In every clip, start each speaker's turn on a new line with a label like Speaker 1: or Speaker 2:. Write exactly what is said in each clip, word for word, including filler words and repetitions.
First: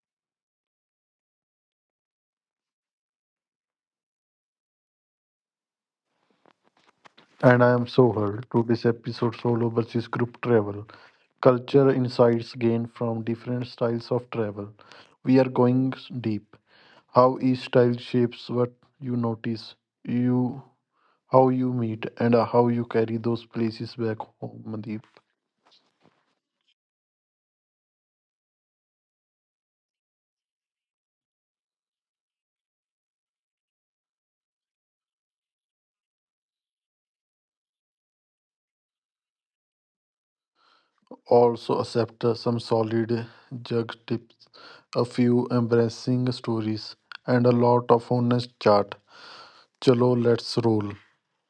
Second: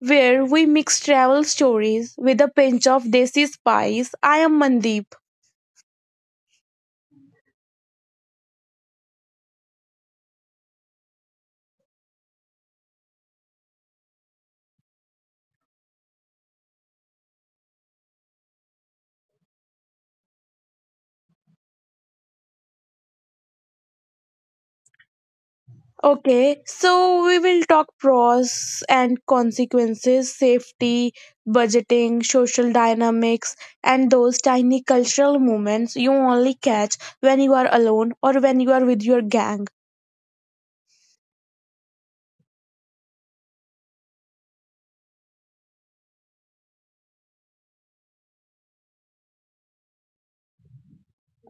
Speaker 1: where we mix travel stories with a pinch of desi spice. I am Mandeep.
Speaker 2: And I am Sohar. Today's episode solo versus group travel. Culture insights gained from different styles of travel. We are going deep. How each style shapes what you notice, you how you meet, and how you carry those places back home, Mandeep.
Speaker 1: Okay, so we will talk pros and consequences, safety, budgeting, social dynamics, and those tiny cultural moments you only catch when you are alone or when you are with your gang.
Speaker 2: Also accept uh, some solid jug tips, a few embarrassing stories, and a lot of honest chat. Chalo, let's roll.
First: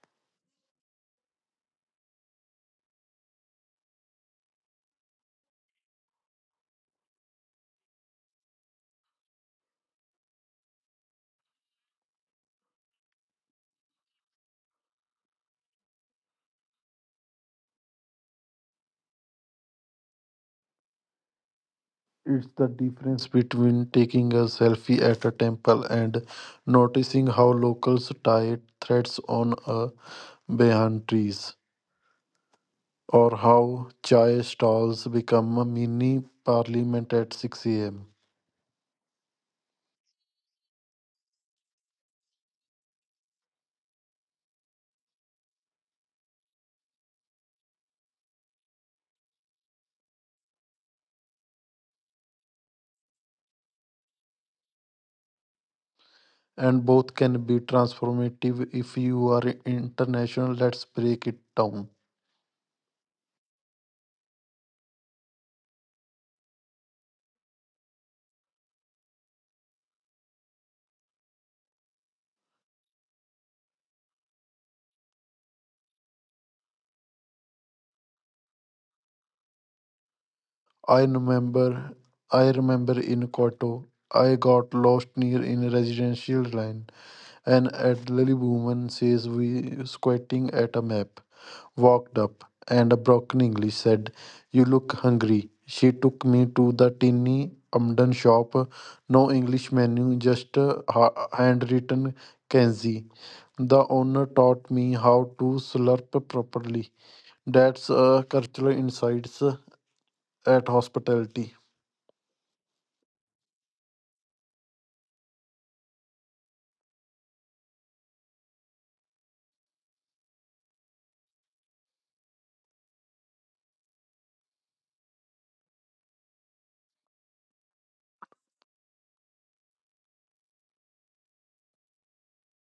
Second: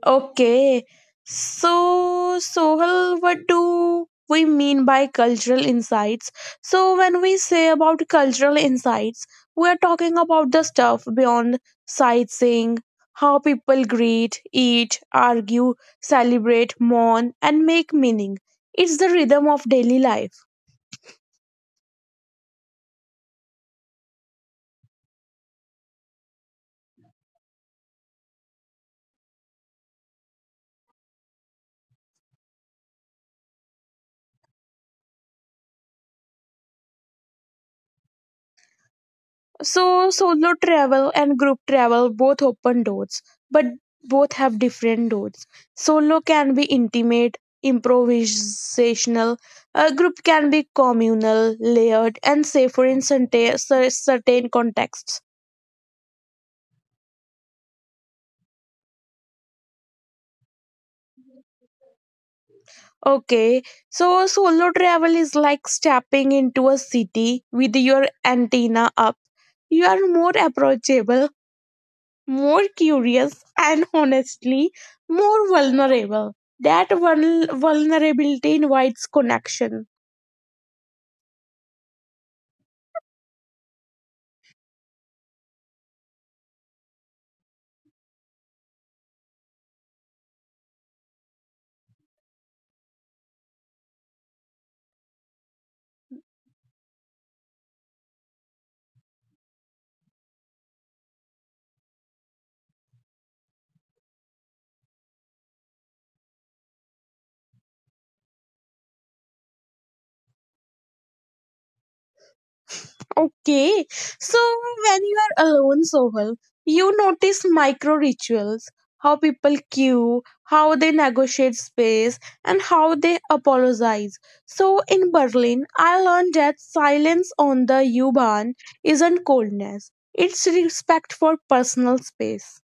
Speaker 1: Okay. So, Sohal, what do we mean by cultural insights? So, when we say about cultural insights, we are talking about the stuff beyond sightseeing, how people greet, eat, argue, celebrate, mourn, and make meaning. It's the rhythm of daily life.
Speaker 2: It's the difference between taking a selfie at a temple and noticing how locals tie threads on a behind trees, or how chai stalls become a mini parliament at six a m.
Speaker 1: So solo travel and group travel both open doors, but both have different doors. Solo can be intimate, improvisational. A group can be communal, layered, and safer in certain certain contexts.
Speaker 2: And both can be transformative if you are international. Let's break it down.
Speaker 1: Okay, so solo travel is like stepping into a city with your antenna up. You are more approachable, more curious, and honestly, more vulnerable. That vul- vulnerability invites connection.
Speaker 2: I remember, I remember in Kyoto, I got lost near in residential line. An elderly woman says we squinting at a map, walked up, and broken English said, you look hungry. She took me to the tiny Amden shop. No English menu, just a ha- handwritten kanji. The owner taught me how to slurp properly. That's a cultural insights at hospitality.
Speaker 1: Okay, so when you are alone, Sohal, you notice micro rituals, how people queue, how they negotiate space, and how they apologize. So in Berlin, I learned that silence on the U-Bahn isn't coldness, it's respect for personal space.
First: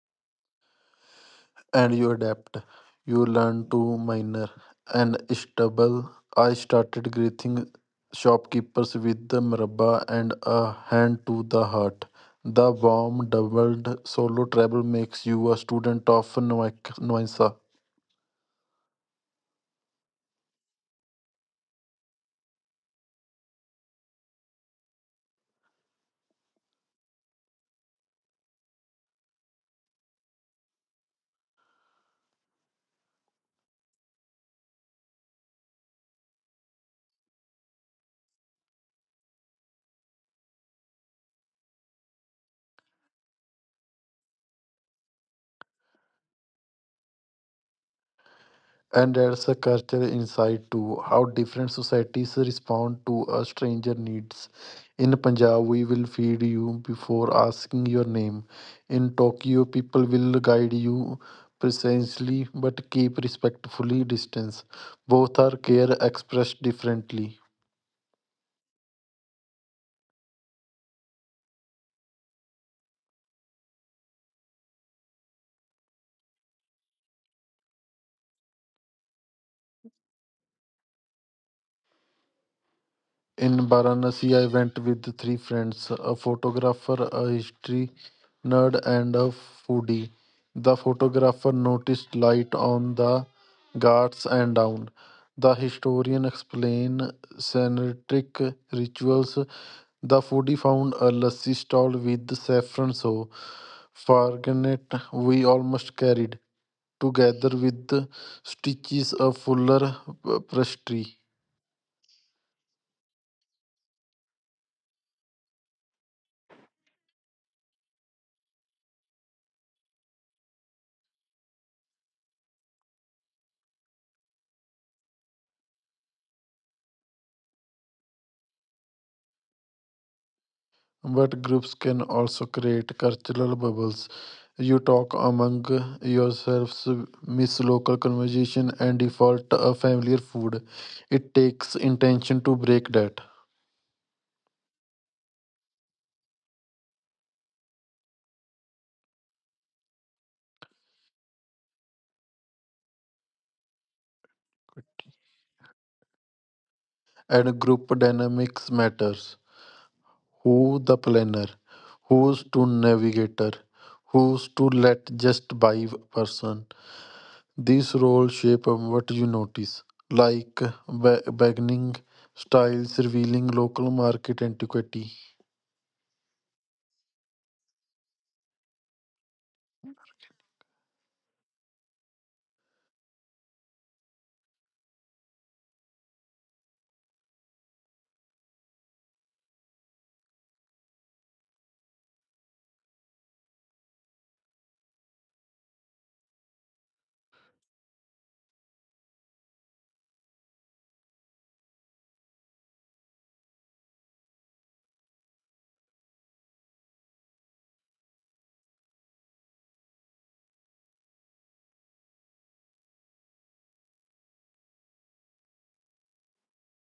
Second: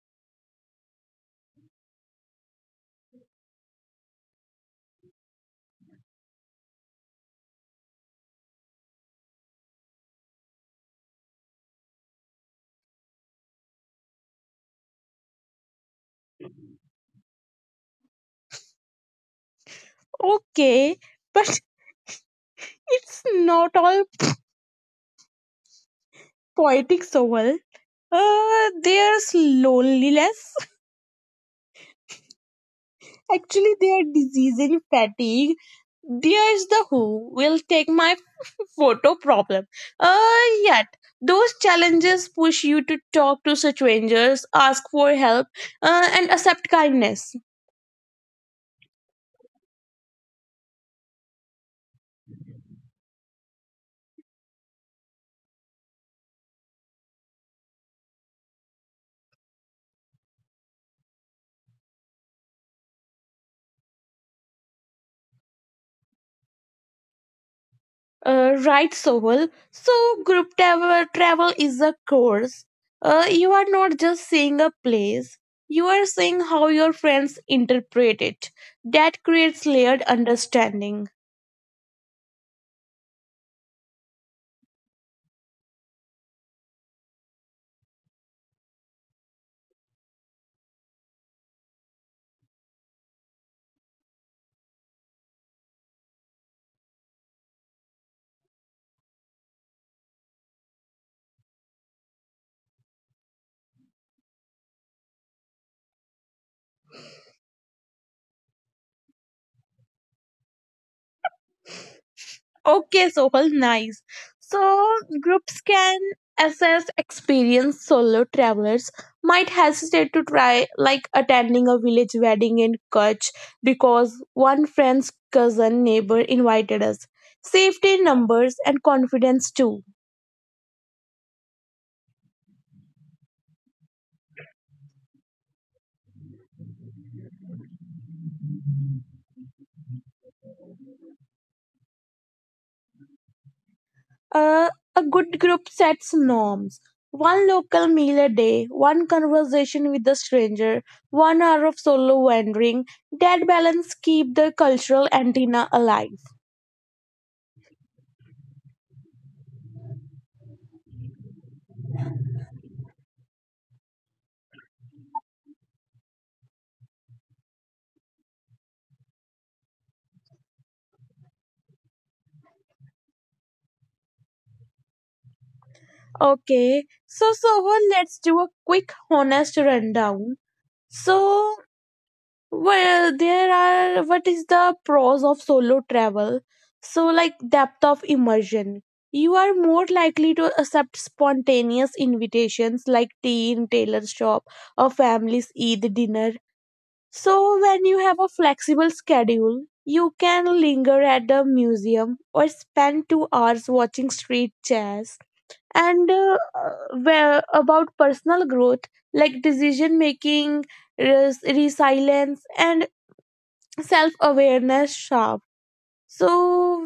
Speaker 2: And you adapt. You learn to minor and stubble. I started greeting shopkeepers with the mrabba and a hand to the heart. The warm, doubled solo travel makes you a student of Noak- Noisa.
Speaker 1: Okay, but it's not all poetic soul. Uh, there's loneliness. Actually, their disease and fatigue. There's the who will take my photo problem. Uh, yet those challenges push you to talk to strangers, ask for help, uh, and accept kindness.
Speaker 2: And there's a cultural insight too, how different societies respond to a stranger needs. In Punjab, we will feed you before asking your name. In Tokyo, people will guide you precisely but keep respectfully distance. Both are care expressed differently.
Speaker 1: Uh, right, Sohal. So, group travel, travel is a course. Uh, you are not just seeing a place, you are seeing how your friends interpret it. That creates layered understanding.
Speaker 2: In Varanasi, I went with three friends, a photographer, a history nerd, and a foodie. The photographer noticed light on the Ghats and down. The historian explained Sanitaric rituals. The foodie found a lassi stall with saffron so Farganet we almost carried, together with stitches of fuller uh, pastry.
Speaker 1: Okay, Sohal, nice. So, groups can assess experienced solo travelers might hesitate to try like attending a village wedding in Kutch because one friend's cousin neighbor invited us. Safety in numbers and confidence too.
Speaker 2: But groups can also create cultural bubbles. You talk among yourselves, miss local conversation, and default a familiar food. It takes intention to break that.
Speaker 1: Uh, a good group sets norms. One local meal a day, one conversation with a stranger, one hour of solo wandering. That balance keep the cultural antenna alive.
Speaker 2: And group dynamics matters. Who the planner? Who's to navigator? Who's to let just by person? These roles shape what you notice, like ba- bargaining styles, revealing local market antiquity.
Speaker 1: Okay, so Sohan, let's do a quick, honest rundown. So, well, there are what is the pros of solo travel? So, like depth of immersion. You are more likely to accept spontaneous invitations like tea in tailor's shop or family's Eid dinner. So, when you have a flexible schedule, you can linger at the museum or spend two hours watching street jazz, and uh, where about personal growth, like decision making, res- resilience, and self awareness sharp. So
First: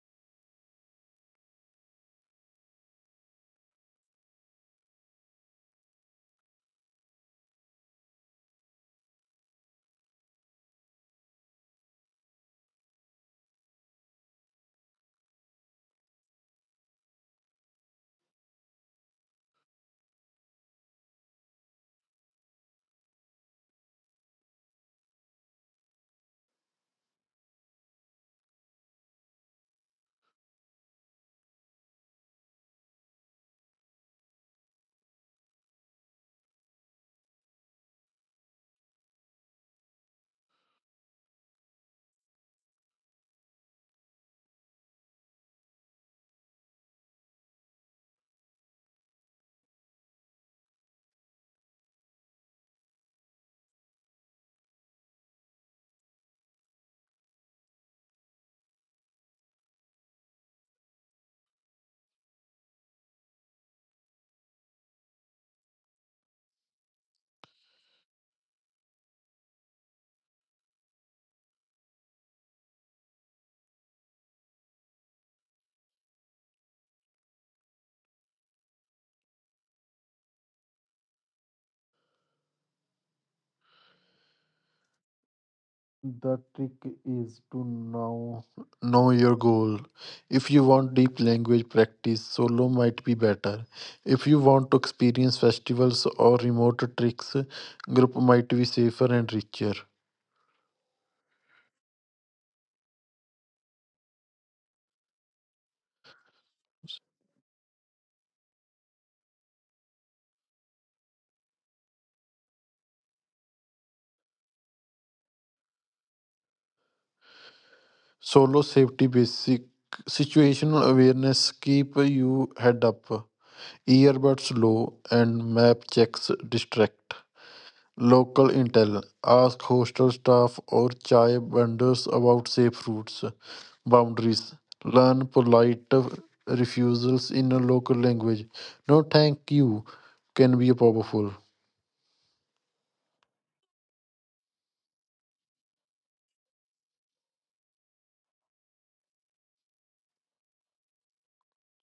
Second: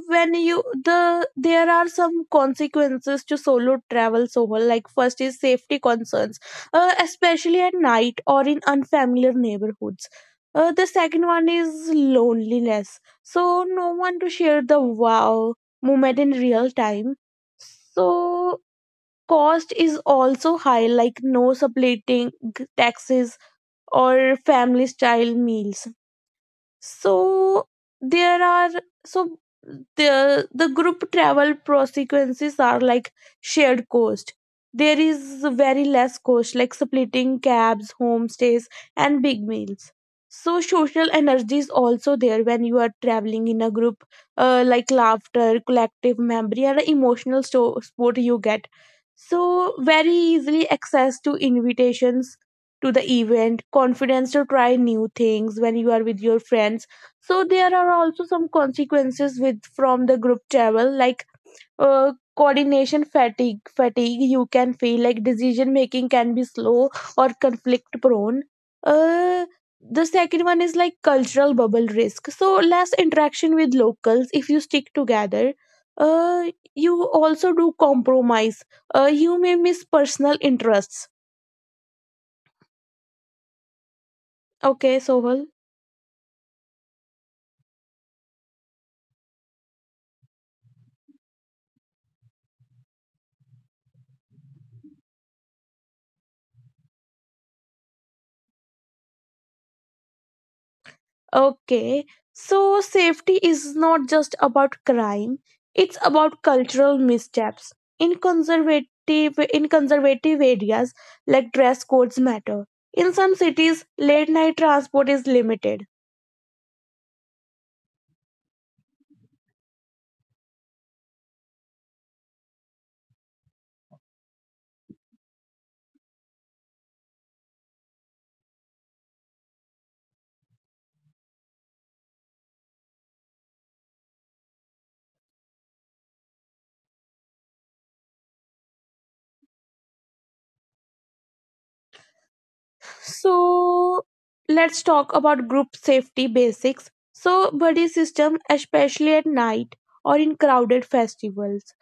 Speaker 1: when you the there are some consequences to solo travel. So, like, first is safety concerns, uh, especially at night or in unfamiliar neighborhoods. Uh, the second one is loneliness, so no one to share the wow moment in real time. So cost is also high, like no subletting, taxes, or family style meals. So there are, so the the group travel consequences are like shared cost. There is very less cost like splitting cabs, homestays, and big meals. So social energy is also there when you are traveling in a group, uh, like laughter, collective memory, and emotional sto- support you get. So very easily access to invitations to the event, confidence to try new things when you are with your friends. So there are also some consequences with from the group travel, like uh, coordination fatigue fatigue you can feel, like decision making can be slow or conflict prone. Uh, the second one is like cultural bubble risk, so less interaction with locals if you stick together. uh, you also do compromise. Uh, you may miss personal interests. Okay, Sohal.
Speaker 2: The trick is to know know your goal. If you want deep language practice, solo might be better. If you want to experience festivals or remote tricks, group might be safer and richer.
Speaker 1: Okay, so safety is not just about crime, it's about cultural missteps. In conservative in conservative areas, like dress codes matter. In some cities, late night transport is limited.
Speaker 2: Solo safety basic situational awareness keep you head up. Earbuds low and map checks distract. Local intel. Ask hostel staff or chai vendors about safe routes. Boundaries. Learn polite refusals in a local language. No thank you can be powerful.
Speaker 1: So let's talk about group safety basics. So buddy system, especially at night or in crowded festivals.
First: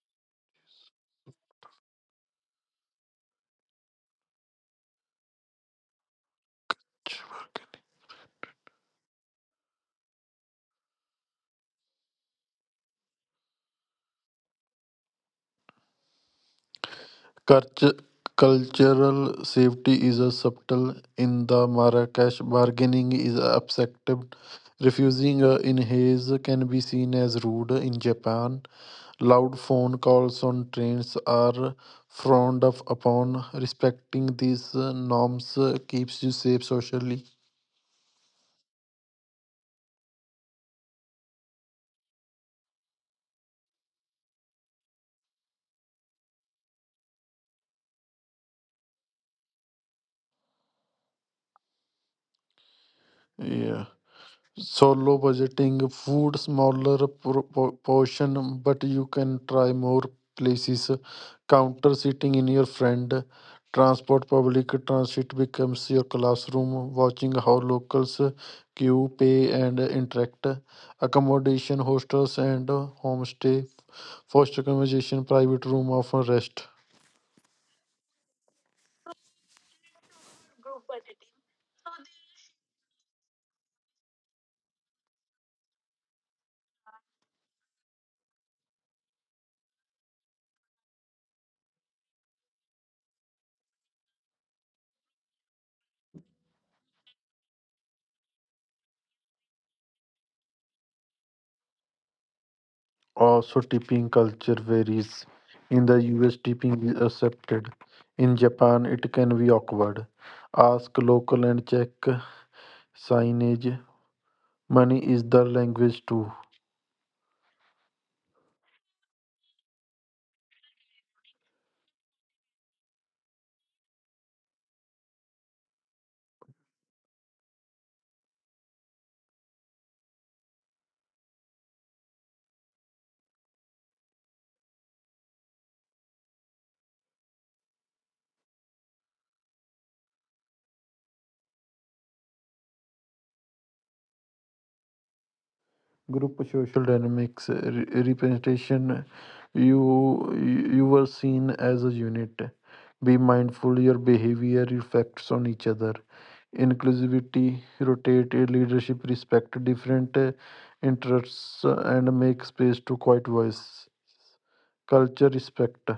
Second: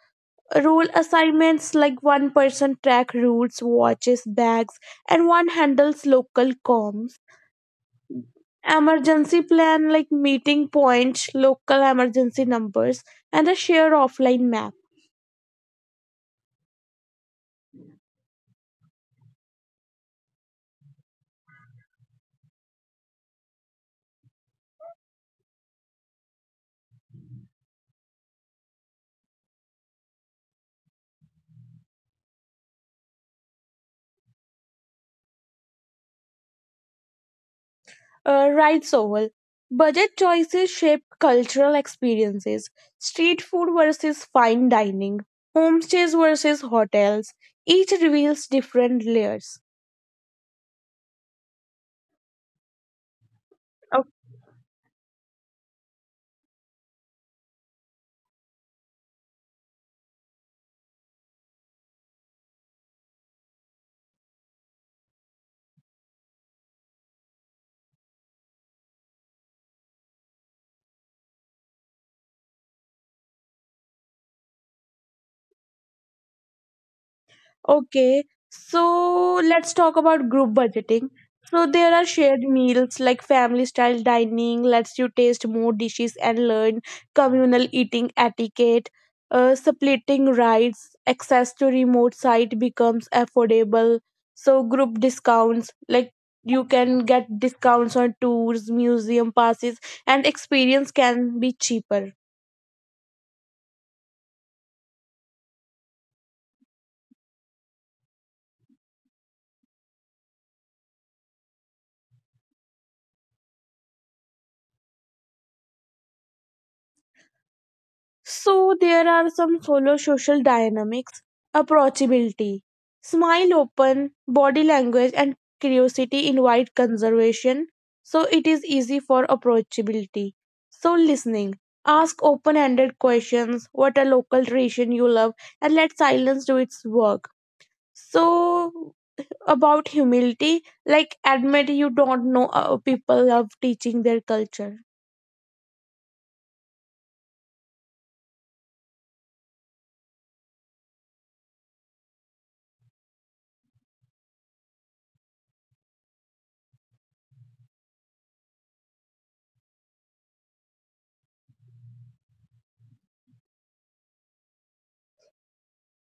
Speaker 1: Rule assignments like one person track routes, watches, bags, and one handles local comms. Emergency plan like meeting points, local emergency numbers, and a shared offline map.
Speaker 2: Cultu- Cultural safety is a subtle in the Marrakesh. Bargaining is accepted. Refusing a inhaze can be seen as rude in Japan. Loud phone calls on trains are frowned of upon. Respecting these uh, norms uh, keeps you safe socially.
Speaker 1: Uh, right, Sohal. Budget choices shape cultural experiences. Street food versus fine dining, homestays versus hotels. Each reveals different layers.
Speaker 2: Yeah. So low budgeting, food, smaller pro- po- portion, but you can try more places. Counter sitting in your friend, transport, public transit becomes your classroom. Watching how locals queue, pay, and interact. Accommodation, hostels, and homestay. Foster conversation, private room, often rest.
Speaker 1: Okay, so let's talk about group budgeting. So there are shared meals like family style dining lets you taste more dishes and learn communal eating etiquette. Uh, splitting rides, access to remote site becomes affordable. So group discounts, like you can get discounts on tours, museum passes, and experience can be cheaper.
Speaker 2: Also, tipping culture varies. In the U S, tipping is accepted. In Japan, it can be awkward. Ask local and check signage. Money is the language too.
Speaker 1: So there are some follow social dynamics, approachability, smile open, body language and curiosity invite conservation. So it is easy for approachability. So listening, ask open-ended questions, what a local tradition you love, and let silence do its work. So about humility, like admit you don't know, uh, people love teaching their culture.
Speaker 2: Group social dynamics uh, re- representation. You you were seen as a unit. Be mindful your behavior reflects on each other. Inclusivity, rotate uh, leadership, respect different uh, interests, uh, and make space to quiet voice. Culture respect.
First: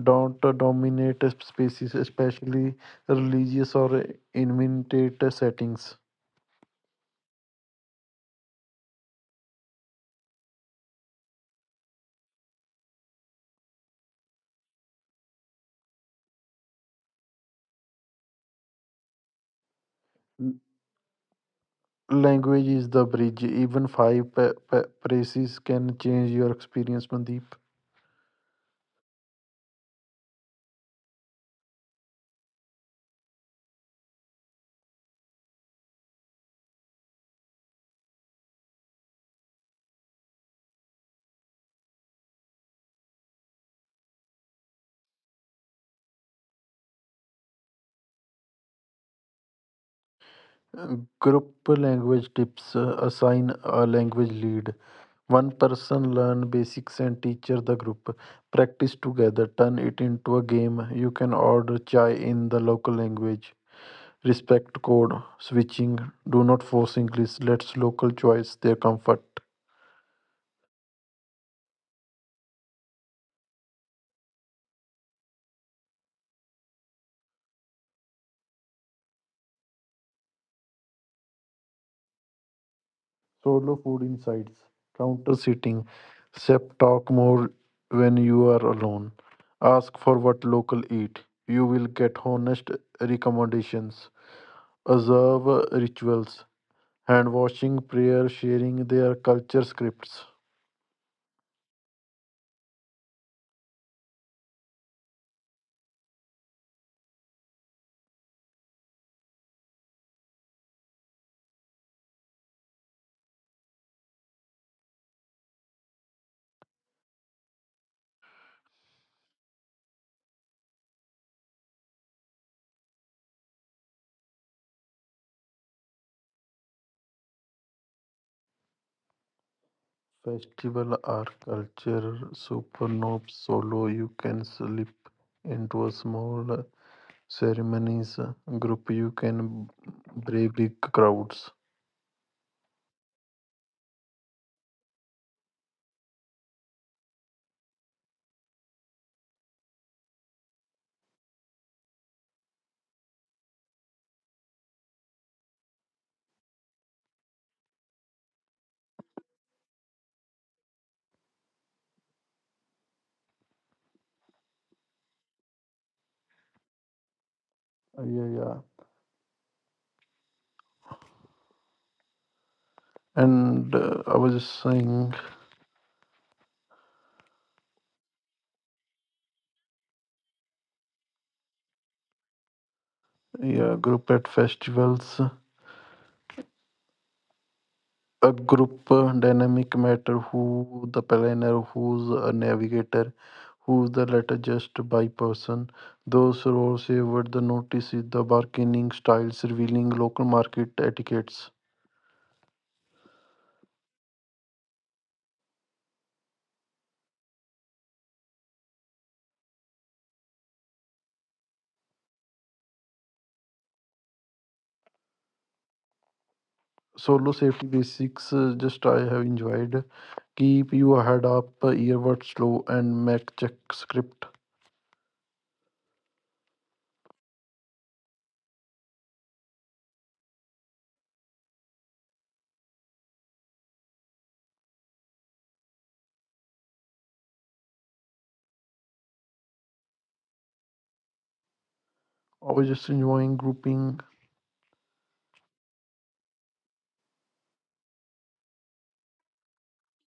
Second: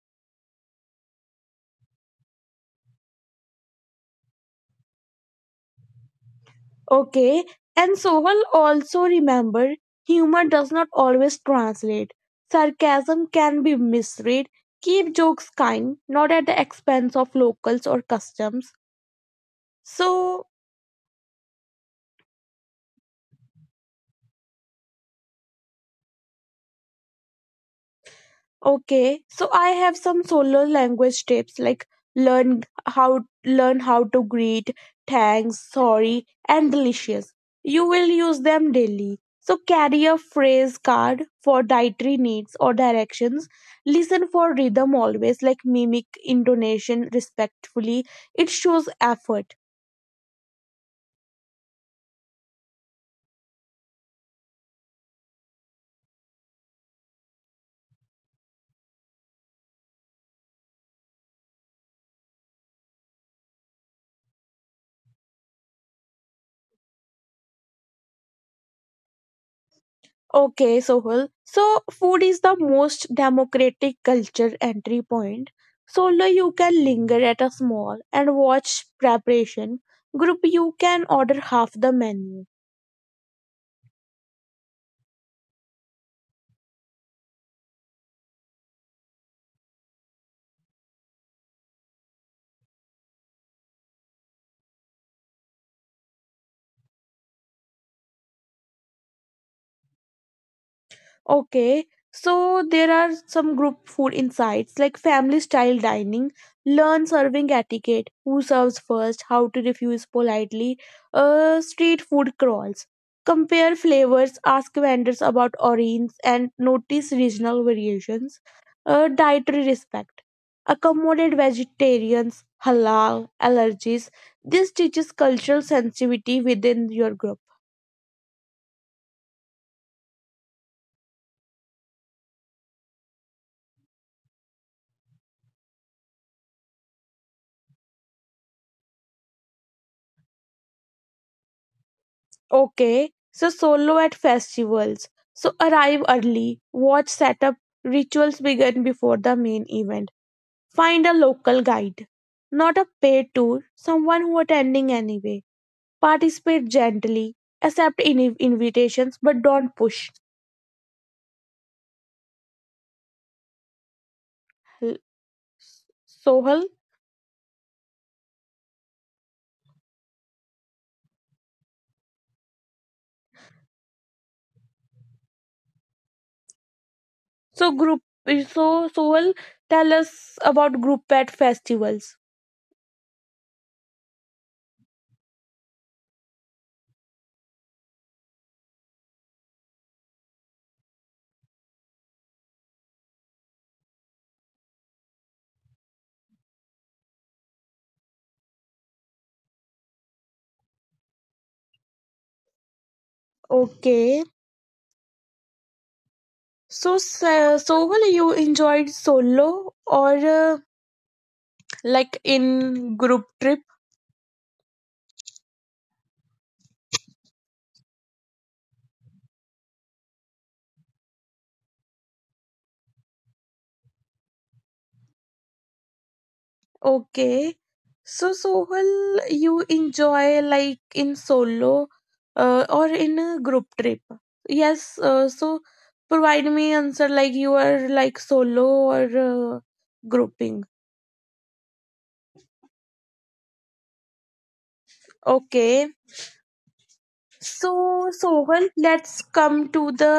Speaker 2: Don't uh, dominate uh, spaces, especially religious or uh, intimate uh, settings.
Speaker 1: Okay, and Sohal also remember humor does not always translate. Sarcasm can be misread. Keep jokes kind, not at the expense of locals or customs. So,
Speaker 2: L- Language is the bridge. Even five pa- pa- phrases can change your experience, Mandeep.
Speaker 1: okay, so I have some solo language tips, like learn how learn how to greet, thanks, sorry, and delicious. You will use them daily. So carry a phrase card for dietary needs or directions. Listen for rhythm always, like mimic intonation respectfully. It shows effort.
Speaker 2: Uh, Group language tips uh, assign a language lead. One person learn basics and teacher the group. Practice together, turn it into a game. You can order chai in the local language. Respect code switching. Do not force English. Let's local choice their comfort.
Speaker 1: Okay, Sohul. So, food is the most democratic culture entry point. Solo, you can linger at a small and watch preparation. Group, you can order half the menu.
Speaker 2: Solo food insights. Counter sitting. Sep talk more when you are alone. Ask for what local eat. You will get honest recommendations. Observe rituals, hand washing, prayer, sharing their culture scripts.
Speaker 1: Okay, so there are some group food insights like family style dining, learn serving etiquette, who serves first, how to refuse politely, uh, street food crawls. Compare flavors, ask vendors about origins, and notice regional variations. Uh, dietary respect. Accommodate vegetarians, halal, allergies. This teaches cultural sensitivity within your group.
Speaker 2: Festival are culture supernova solo. You can slip into a small ceremonies group. You can brave big crowds.
Speaker 1: Okay, so solo at festivals. So arrive early, watch setup, rituals begin before the main event. Find a local guide, not a paid tour, someone who attending anyway. Participate gently, accept in- invitations but don't push. L- Sohal,
Speaker 2: Yeah, yeah. And uh, I was just saying,
Speaker 1: so group so Sohal, tell us about group at festivals.
Speaker 2: yeah, group at festivals. A group uh, dynamic matter who the planner, who's a navigator, who's the latter just by person. Those roles favored the notice is the bargaining styles revealing local market etiquettes.
Speaker 1: Okay. So, Sa- Sohal, you enjoyed solo or uh, like in group trip?
Speaker 2: Solo safety basics uh, just I have enjoyed. Keep your head up, earbuds low, and Mac check script.
Speaker 1: Okay, so Sohal, you enjoy like in solo, uh, or in a group trip? Yes, uh, so provide me answer like you are like solo or uh, grouping.
Speaker 2: I was just enjoying grouping.
Speaker 1: Okay, so Sohal, let's come to the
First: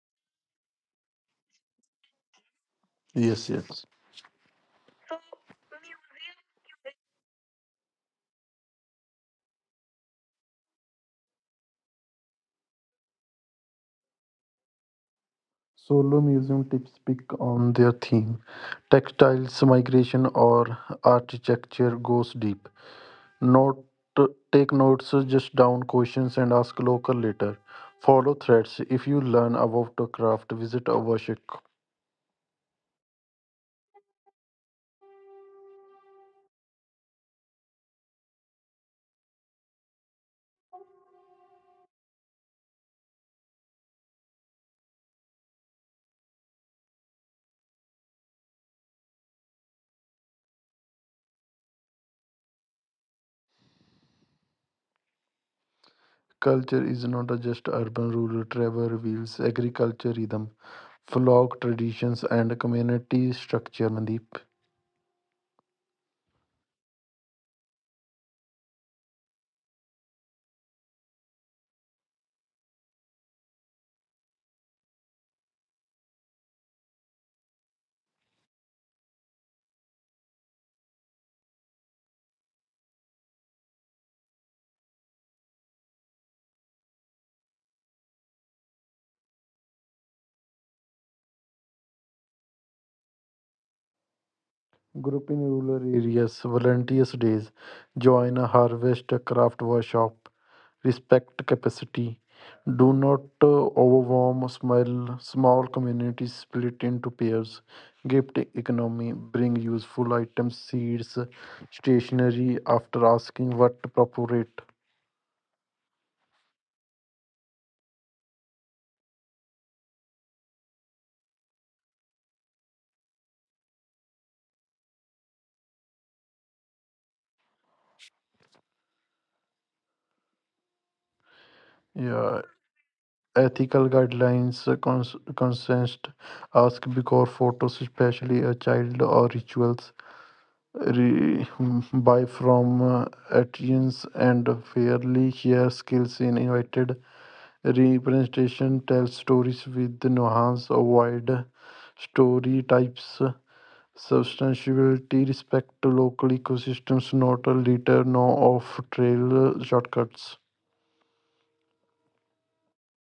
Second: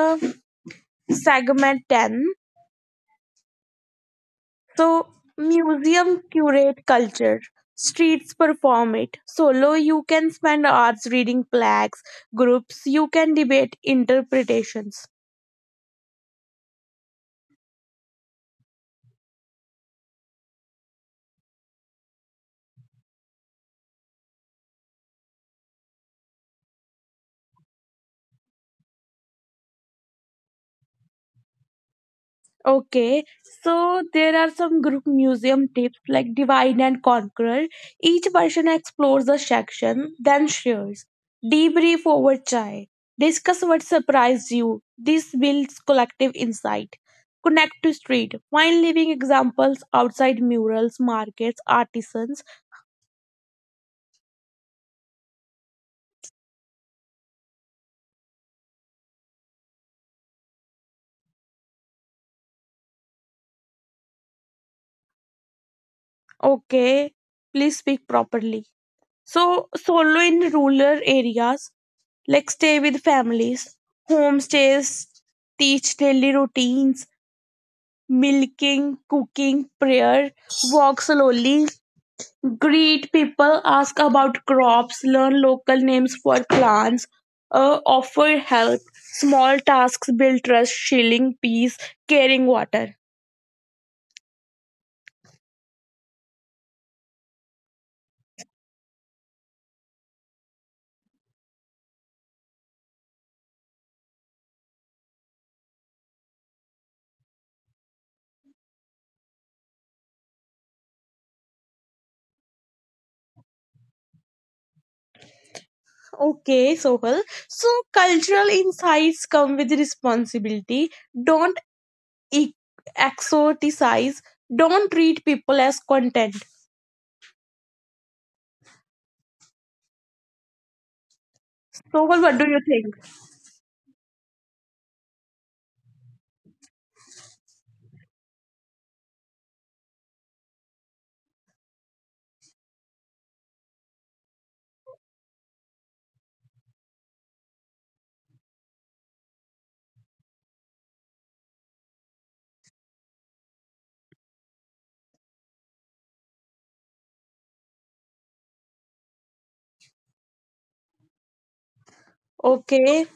Speaker 1: segment ten.
Speaker 2: Yes, yes.
Speaker 1: So museum curate culture, streets perform it. Solo you can spend hours reading plaques, groups you can debate interpretations.
Speaker 2: Solo museum tips pick on their theme. Textiles, migration, or architecture goes deep. Note take notes, just down questions and ask local later. Follow threads. If you learn about the craft, visit a workshop.
Speaker 1: Okay, so there are some group museum tips like divide and conquer. Each person explores a section, then shares. Debrief over chai. Discuss what surprised you. This builds collective insight. Connect to street. Find living examples outside murals, markets, artisans.
Speaker 2: Culture is not just urban rural travel reveals agriculture rhythm, folk traditions and community structure, Mandeep.
Speaker 1: Okay, please speak properly. So, solo in rural areas. Like stay with families. Homestays teach daily routines, milking, cooking, prayer, walk slowly, greet people, ask about crops, learn local names for plants, uh, offer help, small tasks build trust, shilling peace, caring water.
Speaker 2: Group in rural areas, volunteers days, join a harvest a craft workshop, respect capacity, do not uh, overwhelm small, small communities split into pairs, gift economy, bring useful items, seeds, stationery after asking what to appropriate.
Speaker 1: Okay, Sohal. So cultural insights come with responsibility. Don't e- exoticize. Don't treat people as content. Sohal, what
Speaker 2: Yeah,
Speaker 1: do you think?
Speaker 2: ethical guidelines, uh, cons- consent, ask before photos, especially a child or rituals re- buy from uh, Athenians and fairly share skills in invited representation, tell stories with nuance, avoid story types, substantiality, respect to local ecosystems, not a leader, no off trail shortcuts.
Speaker 1: Okay,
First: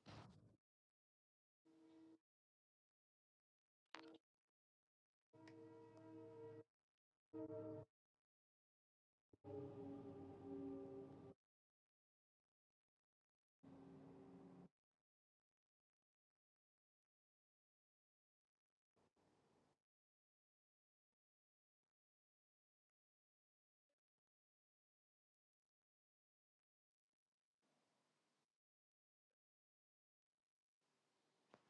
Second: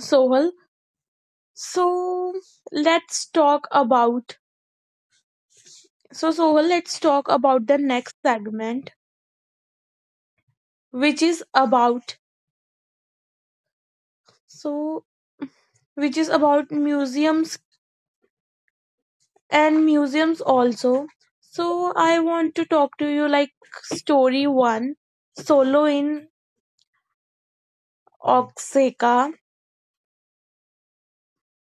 Speaker 1: Sohal. So let's talk about so Sohal, let's talk about the next segment, which is about, so which is about museums and museums also. So I want to talk to you like story one, solo in Oaxaca.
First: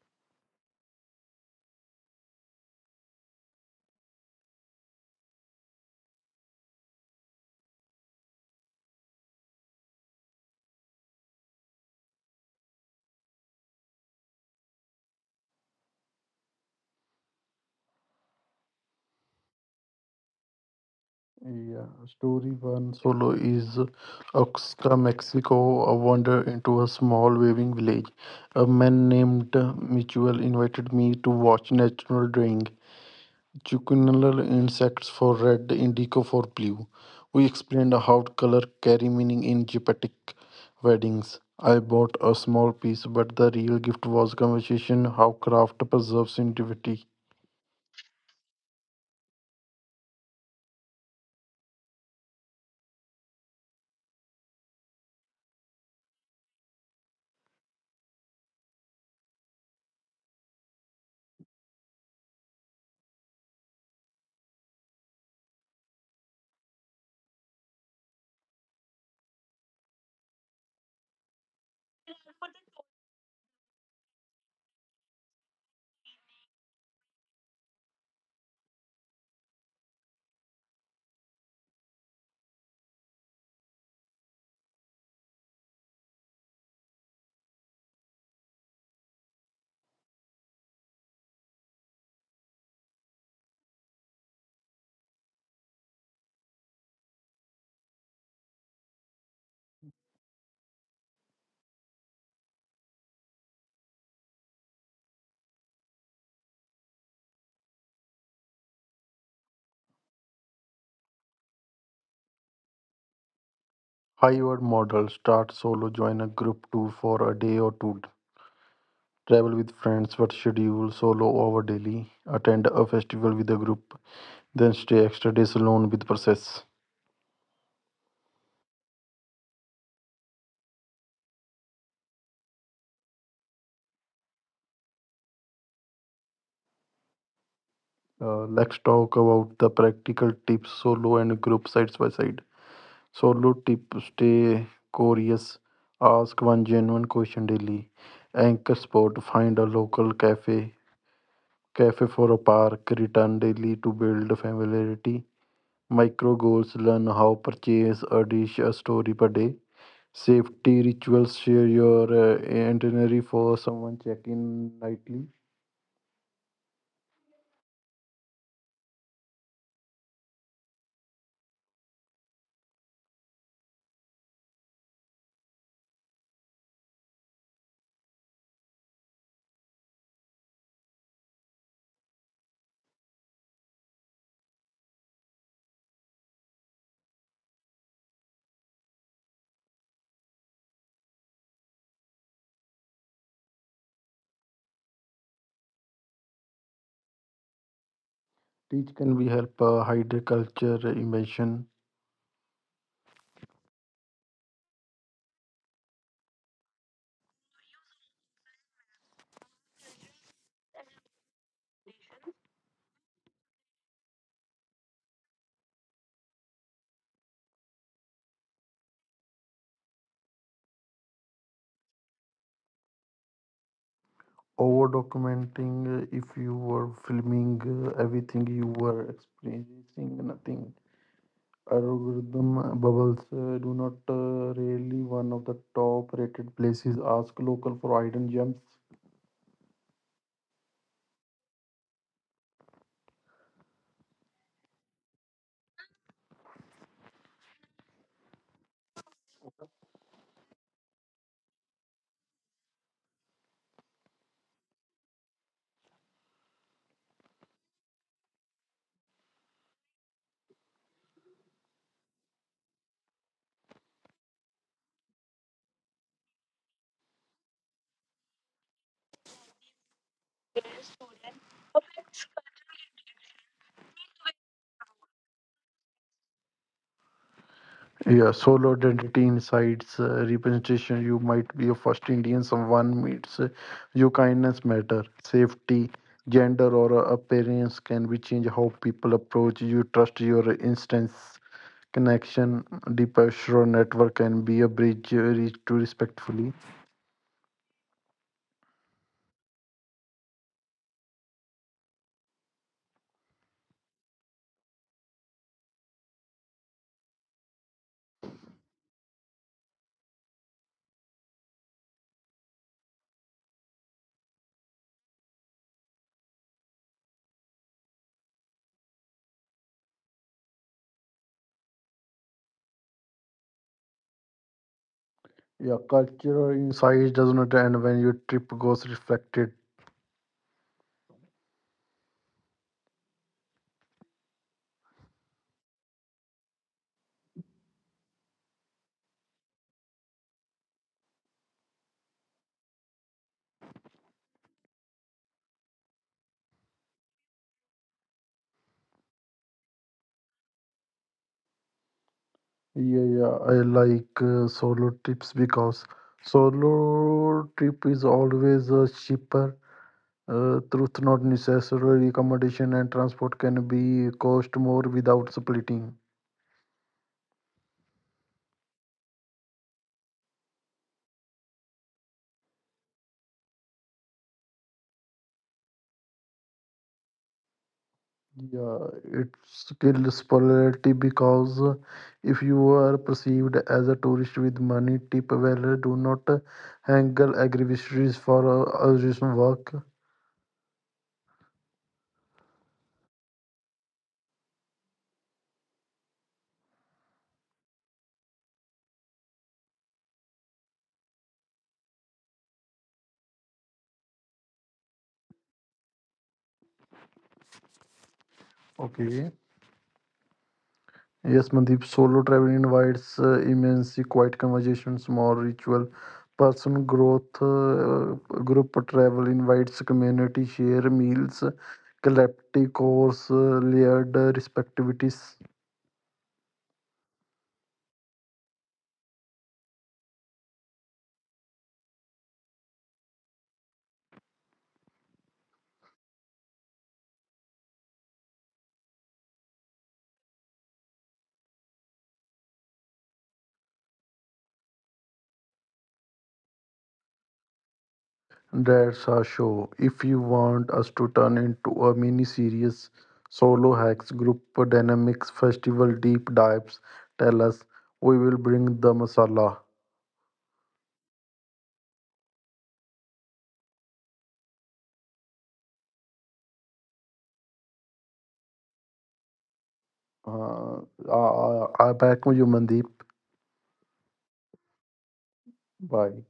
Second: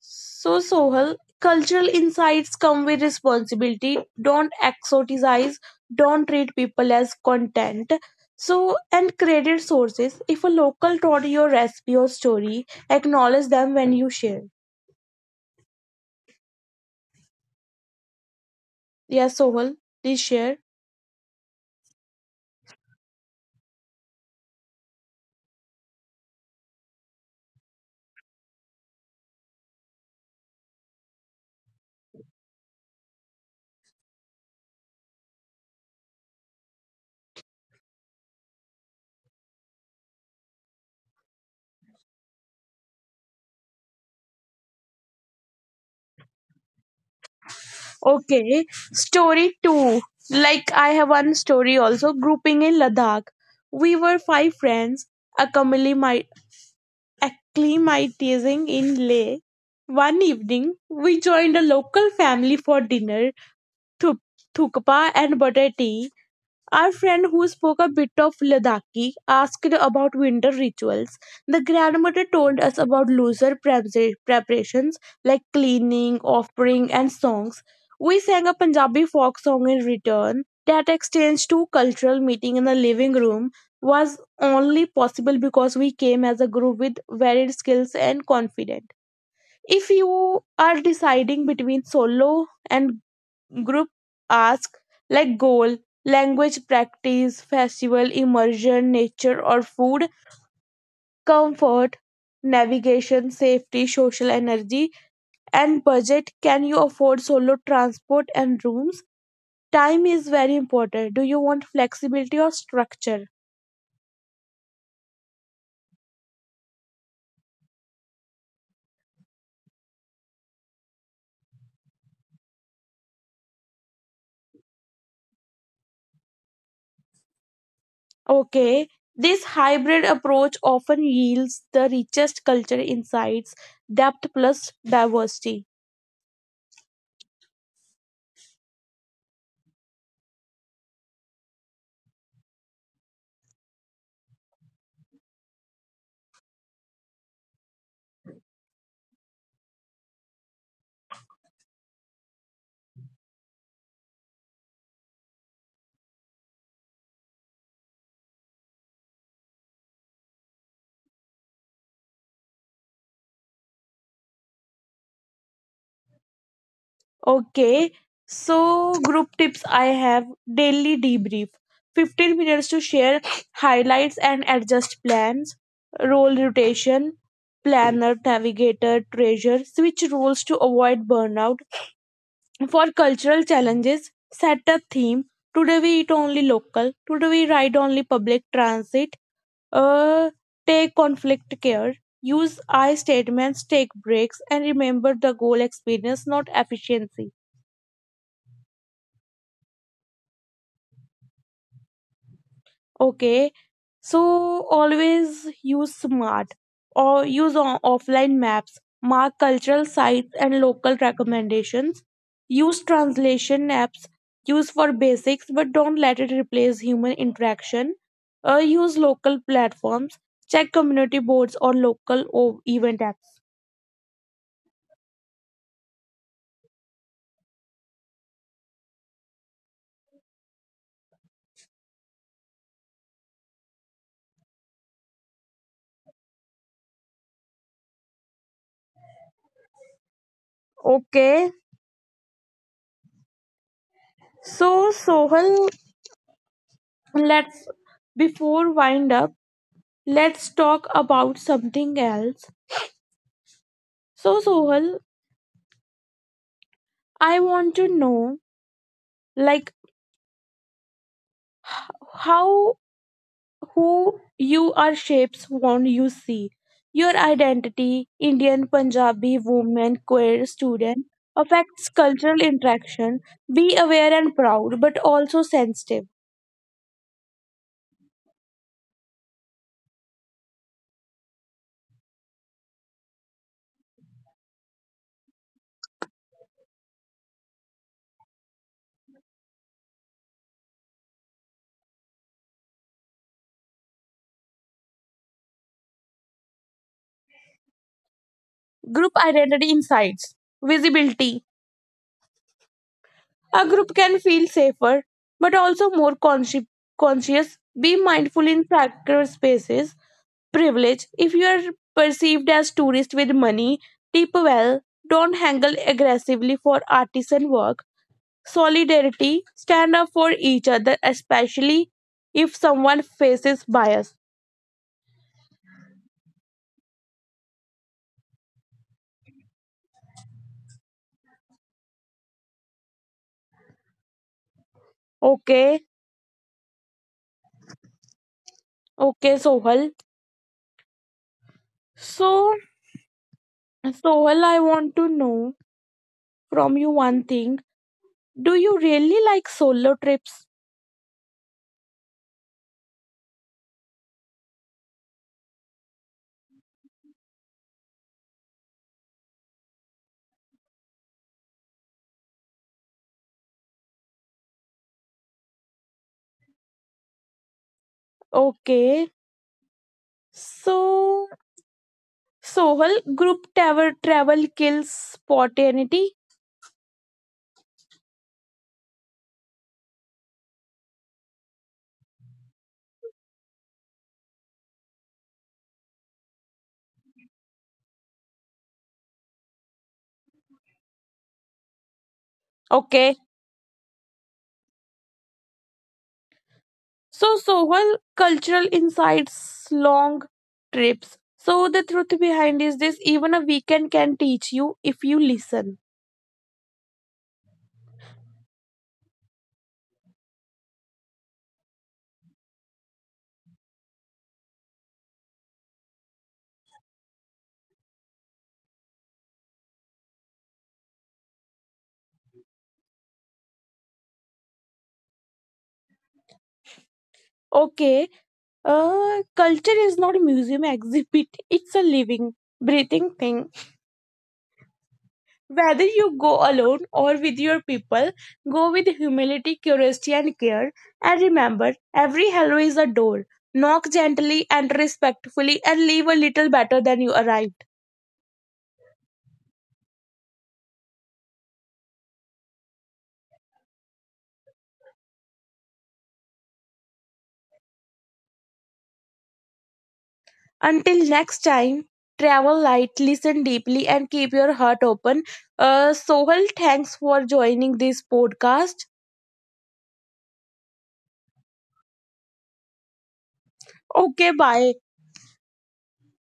Speaker 1: So, Sohal, cultural insights come with responsibility. Don't exoticize, don't treat people as content. So, and credit sources. If a local taught your recipe or story, acknowledge them when you share. Yes, Sohal, please share.
Speaker 2: Yeah, story one solo is Oaxaca, Mexico, a wander into a small waving village. A man named Michuel invited me to watch natural dying. Chucunal insects for red, indigo for blue. We explained how color carry meaning in Japanic weddings. I bought a small piece, but the real gift was conversation how craft preserves identity.
Speaker 1: Okay, story two. Like, I have one story also grouping in Ladakh. We were five friends, a acclimatizing in Leh, one evening we joined a local family for dinner, thu- thukpa and butter tea. Our friend who spoke a bit of Ladakhi asked about winter rituals. The grandmother told us about looser prepsa- preparations like cleaning, offering, and songs. We sang a Punjabi folk song in return. That exchange to cultural meeting in the living room was only possible because we came as a group with varied skills and confident. If you are deciding between solo and group, ask like goal, language practice, festival, immersion, nature or food, comfort, navigation, safety, social energy, and budget. Can you afford solo transport and rooms? Time is very important. Do you want flexibility or structure?
Speaker 2: High word model, start solo, join a group two for a day or two. Travel with friends but schedule solo over daily. Attend a festival with a group, then stay extra days alone with process.
Speaker 1: Okay. This hybrid approach often yields the richest culture insights, depth plus diversity.
Speaker 2: Uh, let's talk about the practical tips solo and group sides by side. Solo tip stay curious, ask one genuine question daily. Anchor spot find a local cafe, cafe for a park, return daily to build familiarity. Micro goals learn how purchase a dish a story per day. Safety rituals, share your uh, itinerary for someone check-in nightly.
Speaker 1: Okay, so group tips I have daily debrief fifteen minutes to share highlights and adjust plans, role rotation, planner, navigator, treasure, switch roles to avoid burnout. For cultural challenges, set a theme. Today we eat only local, today we ride only public transit, uh, take conflict care. Use I statements, take breaks, and remember the goal experience, not efficiency.
Speaker 2: Teach can be help uh, hide culture immersion.
Speaker 1: Okay, so always use smart or use o- offline maps, mark cultural sites and local recommendations, use translation apps, use for basics, but don't let it replace human interaction. Uh, use local platforms, check community boards or local o- event apps.
Speaker 2: Over documenting uh, if you were filming uh, everything you were experiencing nothing. Algorithm uh, bubbles uh, do not uh, really one of the top rated places. Ask local for hidden gems.
Speaker 1: Okay, so Sohal, let's, before wind up, let's talk about something else. So Sohal, I want to know, like, how who you are shapes one you see. Your identity, Indian, Punjabi, woman, queer, student, affects cultural interaction. Be aware and proud, but also sensitive.
Speaker 2: Yeah, solo identity insights uh, representation. You might be a first Indian someone meets. uh, Your kindness matter. Safety, gender, or uh, appearance can be change how people approach you. Trust your instance connection. Deeper network can be a bridge uh, reach to respectfully.
Speaker 1: Group identity insights, visibility. A group can feel safer, but also more consci- conscious. Be mindful in sacred spaces. Privilege. If you are perceived as tourist with money, tip well. Don't haggle aggressively for artisan work. Solidarity. Stand up for each other, especially if someone faces bias.
Speaker 2: Yeah, cultural insights does not end when your trip goes reflected.
Speaker 1: Okay, okay, Sohal. So, Sohal, I want to know from you one thing. Do you really like solo trips?
Speaker 2: Yeah, yeah, I like uh, solo trips because solo trip is always uh, cheaper. Uh, truth not necessary accommodation and transport can be cost more without splitting.
Speaker 1: Okay, so, Sohal, group travel travel kills spontaneity.
Speaker 2: Yeah, it's kills popularity because if you are perceived as a tourist with money, tip well, do not haggle aggravations for a a work.
Speaker 1: Okay. So, Sohal, cultural insights, long trips. So, the truth behind is this even a weekend can teach you if you listen.
Speaker 2: Okay. Yes, Mandeep, solo travel invites uh, immense quiet conversations, more ritual, personal growth. Uh, uh, group travel invites community, share meals, collective course, uh, layered uh, respectivities.
Speaker 1: Okay. Uh, culture is not a museum exhibit, it's a living, breathing thing. Whether you go alone or with your people, go with humility, curiosity, and care. And remember, every hello is a door. Knock gently and respectfully, and leave a little better than you arrived.
Speaker 2: That's our show. If you want us to turn into a mini series, solo hacks, group dynamics, festival deep dives, tell us. We will bring the masala.
Speaker 1: Until next time, travel light, listen deeply, and keep your heart open. Uh, Sohal, thanks for joining this podcast.
Speaker 2: Uh, I, I, I back with you, Mandeep.
Speaker 1: Okay, bye.
Speaker 2: Bye.